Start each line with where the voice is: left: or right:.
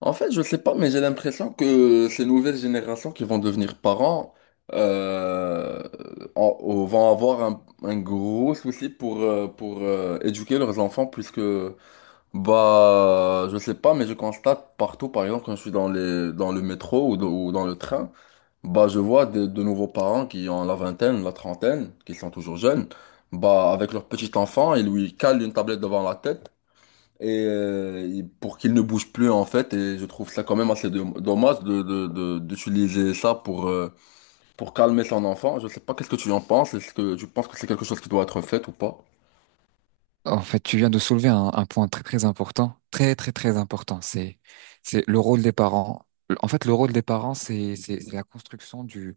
left: En fait, je sais pas, mais j'ai l'impression que ces nouvelles générations qui vont devenir parents euh, vont avoir un gros souci pour éduquer leurs enfants, puisque, bah, je sais pas, mais je constate partout, par exemple, quand je suis dans dans le métro ou dans le train, bah, je vois de nouveaux parents qui ont la vingtaine, la trentaine, qui sont toujours jeunes, bah, avec leur petit enfant, ils lui calent une tablette devant la tête et pour qu'il ne bouge plus en fait, et je trouve ça quand même assez dommage d'utiliser ça pour calmer son enfant. Je sais pas qu'est-ce que tu en penses, est-ce que tu penses que c'est quelque chose qui doit être fait ou pas?
right: En fait, tu viens de soulever un point très très important, très très très important. C'est le rôle des parents. En fait, le rôle des parents, c'est la construction du,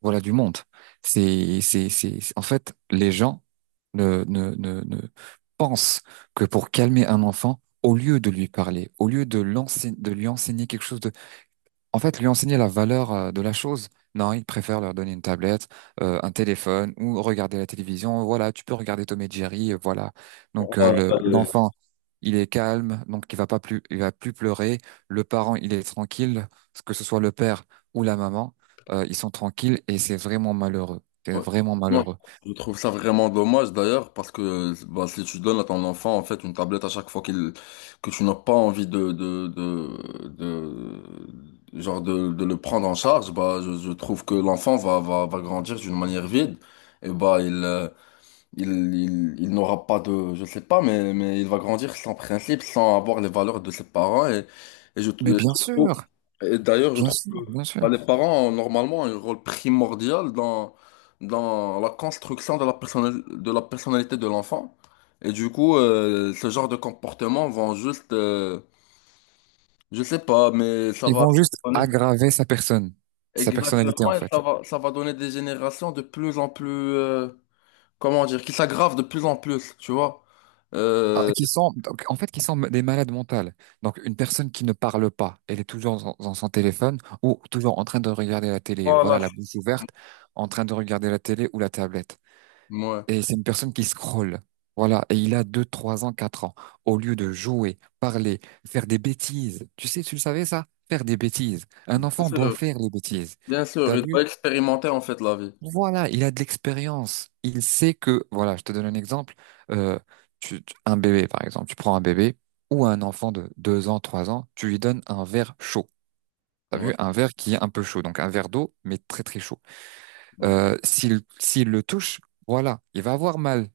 right: voilà, du monde. C'est en fait les gens ne pensent que pour calmer un enfant, au lieu de lui parler, au lieu de l'enseigner de lui enseigner quelque chose de en fait, lui enseigner la valeur de la chose. Non, il préfère leur donner une tablette, un téléphone ou regarder la télévision. Voilà, tu peux regarder Tom et Jerry, voilà. Donc euh,
left: Euh,
right: le-
left: euh,
right: l'enfant, il est calme, donc il va pas plus, il va plus pleurer. Le parent, il est tranquille, que ce soit le père ou la maman, ils sont tranquilles et c'est vraiment malheureux. C'est
left: ouais.
right: vraiment
left: Non,
right: malheureux.
left: je trouve ça vraiment dommage d'ailleurs, parce que bah, si tu donnes à ton enfant en fait une tablette à chaque fois qu'il que tu n'as pas envie genre de le prendre en charge, bah je trouve que l'enfant va grandir d'une manière vide, et bah Il, il n'aura pas de, je sais pas, mais il va grandir sans principe, sans avoir les valeurs de ses parents. Et je,
right: Mais bien
left: je trouve,
right: sûr,
left: et d'ailleurs, je
right: bien
left: trouve
right: sûr,
left: que
right: bien sûr.
left: bah, les parents ont normalement un rôle primordial dans, dans la construction de la de la personnalité de l'enfant. Et du coup, ce genre de comportement vont juste, je sais pas, mais ça
right: Ils
left: va.
right: vont juste aggraver sa personne, sa personnalité
left: Exactement,
right: en
left: et
right: fait.
left: ça ça va donner des générations de plus en plus. Comment dire, qui s'aggrave de plus en plus, tu vois.
right: Ah,
left: Euh,
right: qui sont donc, en fait qui sont des malades mentales. Donc une personne qui ne parle pas, elle est toujours dans, dans son téléphone ou toujours en train de regarder la télé,
left: voilà.
right: voilà la bouche ouverte, en train de regarder la télé ou la tablette.
left: Ouais.
right: Et c'est une personne qui scrolle. Voilà, et il a deux, 3 ans, 4 ans. Au lieu de jouer, parler, faire des bêtises. Tu sais, tu le savais ça? Faire des bêtises. Un
left: Bien
right: enfant doit
left: sûr,
right: faire les bêtises.
left: bien sûr,
right: T'as
left: il
right: vu?
left: va expérimenter en fait la vie.
right: Voilà, il a de l'expérience. Il sait que, voilà, je te donne un exemple. Euh, un bébé, par exemple, tu prends un bébé ou un enfant de 2 ans, 3 ans, tu lui donnes un verre chaud. T'as
left: Ouais,
right: vu, un verre qui est un peu chaud, donc un verre d'eau, mais très très chaud.
left: ouais.
right: S'il le touche, voilà, il va avoir mal.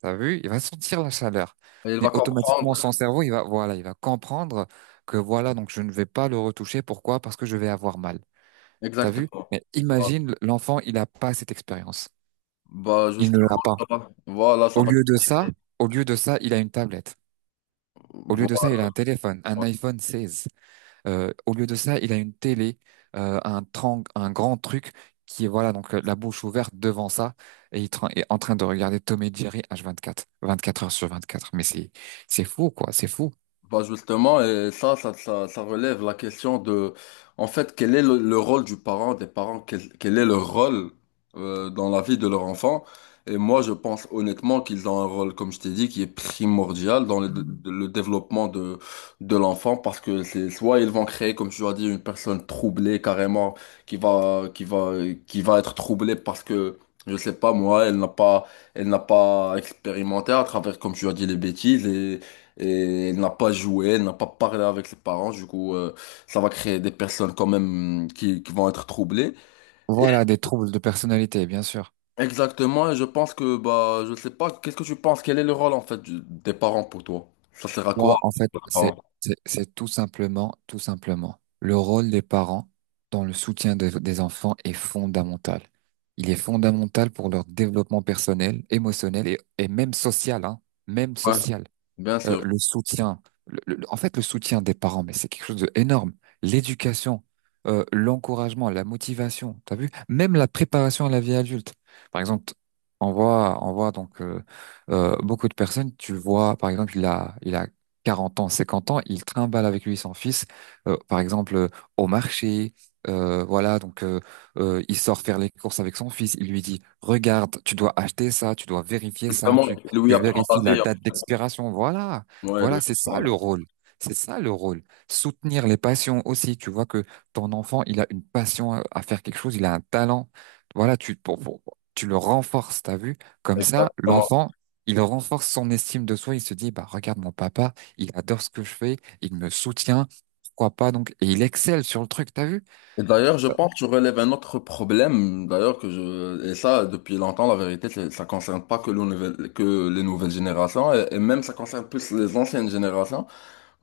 right: T'as vu, il va sentir la chaleur.
left: Et il va
right: Mais automatiquement,
left: comprendre
right: son cerveau, il va, voilà, il va comprendre que voilà, donc je ne vais pas le retoucher. Pourquoi? Parce que je vais avoir mal. T'as vu?
left: exactement.
right: Mais
left: Voilà.
right: imagine, l'enfant, il n'a pas cette expérience.
left: Bah,
right: Il
left: juste
right: ne l'a pas.
left: voilà, voilà, ça
right: Au
left: va.
right: lieu de ça, au lieu de ça, il a une tablette. Au lieu de ça, il
left: Voilà.
right: a un téléphone, un iPhone 16. Au lieu de ça, il a une télé, un grand truc qui est voilà donc la bouche ouverte devant ça et il est en train de regarder Tom et Jerry H24, 24 heures sur 24. Mais c'est fou quoi, c'est fou.
left: Bah justement, et ça, ça relève la question de, en fait, quel est le rôle du parent, des parents, quel est leur rôle dans la vie de leur enfant. Et moi, je pense honnêtement qu'ils ont un rôle, comme je t'ai dit, qui est primordial dans le développement de l'enfant, parce que c'est soit ils vont créer, comme tu as dit, une personne troublée carrément, qui va, qui va, qui va être troublée parce que, je sais pas, moi, elle n'a pas expérimenté à travers, comme tu as dit, les bêtises et elle n'a pas joué, elle n'a pas parlé avec ses parents, du coup, ça va créer des personnes quand même mm, qui vont être troublées. Et
right: Voilà des troubles de personnalité, bien sûr.
left: exactement, et je pense que, bah, je sais pas, qu'est-ce que tu penses? Quel est le rôle en fait des parents pour toi? Ça sert à quoi,
right: Moi, en fait,
left: les
right: c'est,
left: parents?
right: c'est, c'est tout simplement, le rôle des parents dans le soutien des enfants est fondamental. Il est fondamental pour leur développement personnel, émotionnel et même social, hein, même
left: Ouais,
right: social
left: bien sûr.
right: le soutien, en fait, le soutien des parents, mais c'est quelque chose d'énorme. L'éducation, l'encouragement, la motivation, t'as vu? Même la préparation à la vie adulte. Par exemple, on voit donc beaucoup de personnes, tu le vois, par exemple, il a 40 ans, 50 ans, il trimballe avec lui son fils, par exemple, au marché. Voilà, donc il sort faire les courses avec son fils. Il lui dit, regarde, tu dois acheter ça, tu dois vérifier ça,
left: Justement,
right: tu,
left: Louis
right: tu
left: apprend
right: vérifies
left: la
right: la
left: vie, hein.
right: date d'expiration. Voilà,
left: Ouais, Louis
right: voilà, c'est
left: apprend
right: ça
left: la
right: le rôle. C'est ça le rôle. Soutenir les passions aussi. Tu vois que ton enfant, il a une passion à faire quelque chose, il a un talent. Voilà, tu le renforces, t'as vu?
left: vie.
right: Comme ça,
left: Exactement.
right: l'enfant, il renforce son estime de soi. Il se dit, bah, regarde mon papa, il adore ce que je fais, il me soutient. Pourquoi pas donc? Et il excelle sur le truc, t'as vu?
left: Et d'ailleurs, je pense que tu relèves un autre problème, d'ailleurs, que je, et ça, depuis longtemps, la vérité, ça concerne pas que, le que les nouvelles générations, et même ça concerne plus les anciennes générations.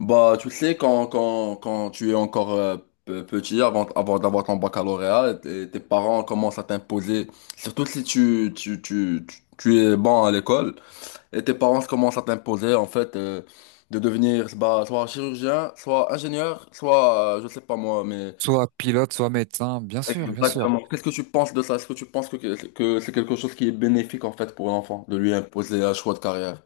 left: Bah, tu sais, quand tu es encore petit, avant, avant d'avoir ton baccalauréat, tes parents commencent à t'imposer, surtout si tu es bon à l'école, et tes parents commencent à t'imposer, en fait, de devenir bah, soit chirurgien, soit ingénieur, soit, je sais pas moi, mais...
right: Soit pilote, soit médecin, bien sûr, bien sûr.
left: Exactement. Qu'est-ce que tu penses de ça? Est-ce que tu penses que c'est quelque chose qui est bénéfique, en fait, pour l'enfant, de lui imposer un choix de carrière?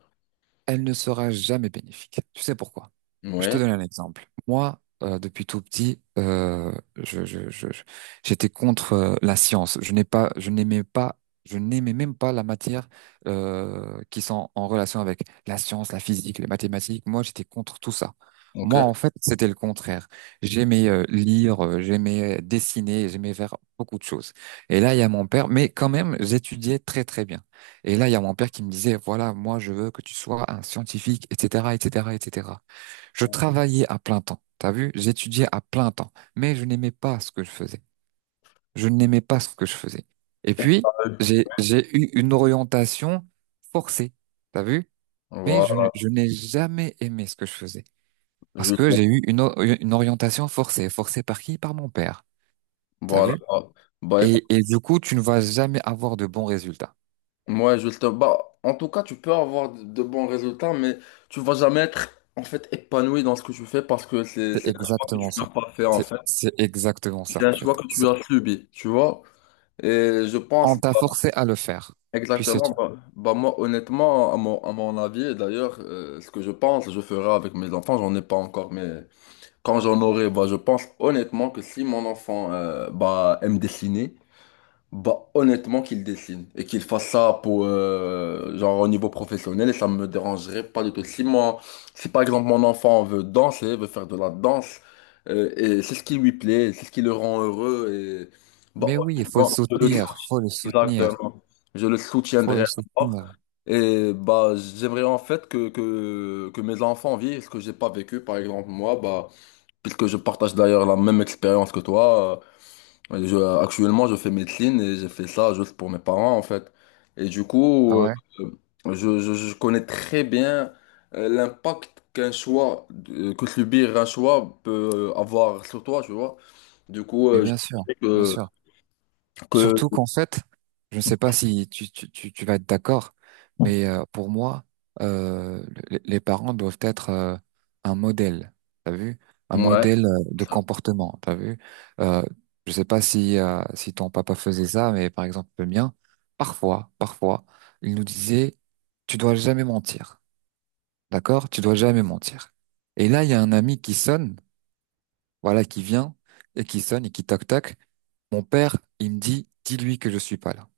right: Elle ne sera jamais bénéfique. Tu sais pourquoi? Je te
left: Oui,
right: donne un exemple. Moi, depuis tout petit, j'étais contre la science. Je n'ai pas, je n'aimais pas, je n'aimais même pas la matière qui sont en relation avec la science, la physique, les mathématiques. Moi, j'étais contre tout ça.
left: ok.
right: Moi, en fait, c'était le contraire. J'aimais lire, j'aimais dessiner, j'aimais faire beaucoup de choses. Et là, il y a mon père, mais quand même, j'étudiais très très bien. Et là, il y a mon père qui me disait, voilà, moi, je veux que tu sois un scientifique, etc., etc., etc. Je travaillais à plein temps. T'as vu? J'étudiais à plein temps. Mais je n'aimais pas ce que je faisais. Je n'aimais pas ce que je faisais. Et puis, j'ai eu une orientation forcée. T'as vu? Mais
left: Voilà,
right: je n'ai jamais aimé ce que je faisais. Parce
left: juste
right: que j'ai eu une, une orientation forcée. Forcée par qui? Par mon père. T'as
left: voilà.
right: vu?
left: Bah écoute,
right: Et du coup, tu ne vas jamais avoir de bons résultats.
left: moi je te bah, en tout cas, tu peux avoir de bons résultats, mais tu vas jamais être en fait épanoui dans ce que tu fais parce que
right: C'est
left: c'est un choix que tu
right: exactement ça.
left: n'as pas fait en
right: C'est,
left: fait.
right: c'est exactement
left: C'est
right: ça, en
left: un choix
right: fait.
left: que tu
right: C'est,
left: as subi, tu vois. Et je pense
right: on t'a
left: bah,
right: forcé à le faire. Puis c'est
left: exactement,
right: tout.
left: moi honnêtement, à mon avis, et d'ailleurs, ce que je pense, je ferai avec mes enfants, j'en ai pas encore, mais quand j'en aurai, bah, je pense honnêtement que si mon enfant bah, aime dessiner, bah, honnêtement, qu'il dessine et qu'il fasse ça pour, genre, au niveau professionnel, et ça me dérangerait pas du tout. Si moi, si par exemple mon enfant veut danser, veut faire de la danse, et c'est ce qui lui plaît, c'est ce qui le rend heureux, et bah,
right: Mais oui, il faut le
left: honnêtement, je le soutiens,
right: soutenir, faut le soutenir,
left: exactement. Je le
right: faut
left: soutiendrai
right: le
left: encore.
right: soutenir.
left: Et bah, j'aimerais en fait que mes enfants vivent ce que j'ai pas vécu, par exemple, moi, bah, puisque je partage d'ailleurs la même expérience que toi. Et actuellement, je fais médecine et j'ai fait ça juste pour mes parents, en fait. Et du
right: Ah
left: coup,
right: ouais?
left: je connais très bien l'impact qu'un choix, que subir un choix peut avoir sur toi, tu vois. Du coup,
right: Mais
left: je
right: bien sûr,
left: sais
right: bien sûr. Surtout
left: que
right: qu'en fait, je ne sais pas si tu vas être d'accord, mais pour moi, euh, les parents doivent être un modèle, t'as vu? Un
left: ouais,
right: modèle de comportement, t'as vu? Euh, je ne sais pas si, si ton papa faisait ça, mais par exemple le mien, parfois, parfois, il nous disait, tu dois jamais mentir, d'accord? Tu dois jamais mentir. Et là, il y a un ami qui sonne, voilà, qui vient, et qui sonne, et qui toc-toc. Mon père, il me dit, dis-lui que je suis pas là.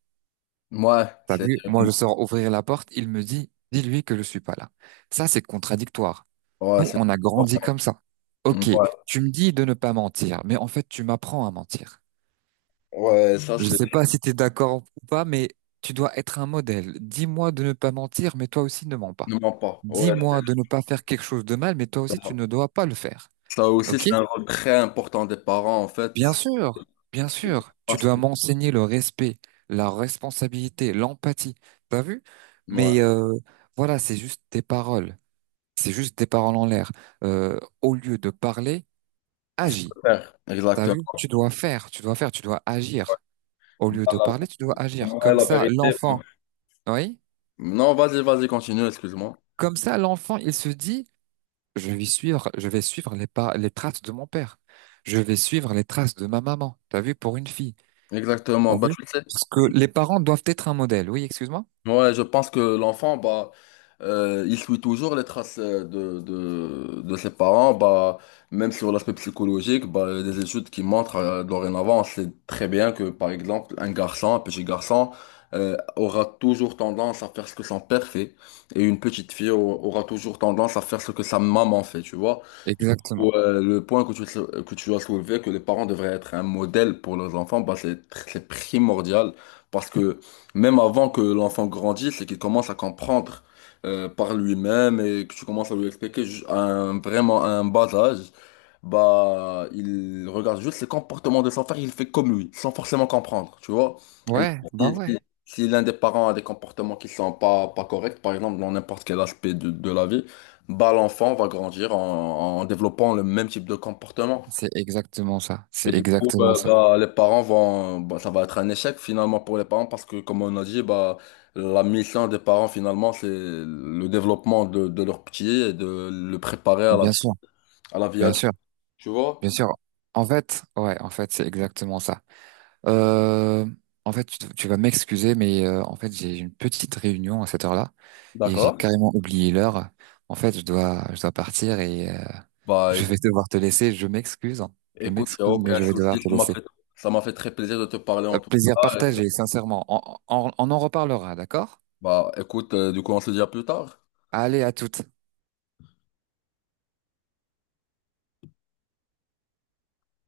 left: ouais,
right: T'as
left: c'est,
right: vu, moi je sors ouvrir la porte, il me dit, dis-lui que je suis pas là. Ça, c'est contradictoire.
left: ouais,
right: Nous,
left: c'est,
right: on a grandi comme ça. Ok,
left: ouais,
right: tu me dis de ne pas mentir, mais en fait, tu m'apprends à mentir.
left: ouais, ça,
right: Je
left: c'est,
right: sais pas si tu es d'accord ou pas, mais tu dois être un modèle. Dis-moi de ne pas mentir, mais toi aussi ne mens pas.
left: ne mens pas. Ouais, c'est-
right: Dis-moi de ne pas faire quelque chose de mal, mais toi aussi tu ne dois pas le faire.
left: ça aussi,
right: Ok?
left: c'est un rôle très important des parents, en fait.
right: Bien sûr, tu
left: Parce
right: dois
left: que,
right: m'enseigner le respect, la responsabilité, l'empathie. T'as vu?
left: ouais,
right: Mais voilà, c'est juste des paroles. C'est juste des paroles en l'air. Au lieu de parler, agis. T'as vu?
left: exactement.
right: Tu dois faire, tu dois faire, tu dois agir. Au lieu de
left: Voilà.
right: parler, tu dois agir.
left: Ouais,
right: Comme
left: la
right: ça,
left: vérité.
right: l'enfant, oui?
left: Non, vas-y, vas-y, continue, excuse-moi.
right: Comme ça, l'enfant, il se dit, je vais suivre les pas, les traces de mon père. Je vais suivre les traces de ma maman. T'as vu? Pour une fille. T'as
left: Exactement. Bah,
right: vu?
left: tu sais,
right: Parce que les parents doivent être un modèle. Oui, excuse-moi?
left: ouais, je pense que l'enfant, bah, il suit toujours les traces de ses parents, bah, même sur l'aspect psychologique, bah, il y a des études qui montrent dorénavant, on sait très bien que, par exemple, un garçon, un petit garçon, aura toujours tendance à faire ce que son père fait, et une petite fille aura toujours tendance à faire ce que sa maman fait, tu vois. Du coup,
right: Exactement.
left: le point que que tu as soulevé, que les parents devraient être un modèle pour leurs enfants, bah, c'est c'est primordial, parce que même avant que l'enfant grandisse et qu'il commence à comprendre par lui-même et que tu commences à lui expliquer vraiment à un bas âge, bah, il regarde juste les comportements de son frère, il fait comme lui, sans forcément comprendre, tu vois. Et du
right: Ouais,
left: coup,
right: bah ouais.
left: si l'un des parents a des comportements qui sont pas, pas corrects, par exemple, dans n'importe quel aspect de la vie, bah, l'enfant va grandir en, en développant le même type de comportement.
right: C'est exactement ça.
left: Et
right: C'est
left: du coup,
right: exactement ça.
left: les parents vont, bah, ça va être un échec finalement pour les parents parce que, comme on a dit, bah, la mission des parents finalement, c'est le développement de leur petit et de le préparer
right: Mais bien sûr,
left: à la vie
right: bien
left: adulte,
right: sûr,
left: tu vois?
right: bien sûr. En fait, ouais, en fait, c'est exactement ça. Euh, en fait, tu vas m'excuser, mais en fait, j'ai une petite réunion à cette heure-là et j'ai
left: D'accord.
right: carrément oublié l'heure. En fait, je dois partir et
left: Bah,
right: je
left: écoute,
right: vais devoir te laisser. Je m'excuse. Hein. Je
left: écoute, y a
right: m'excuse, mais
left: aucun
right: je vais devoir
left: souci,
right: te laisser.
left: ça m'a fait très plaisir de te parler en tout
right: Plaisir
left: cas. Et,
right: partagé, sincèrement. On en reparlera, d'accord?
left: bah, écoute, du coup, on se dit à plus tard.
right: Allez, à toutes.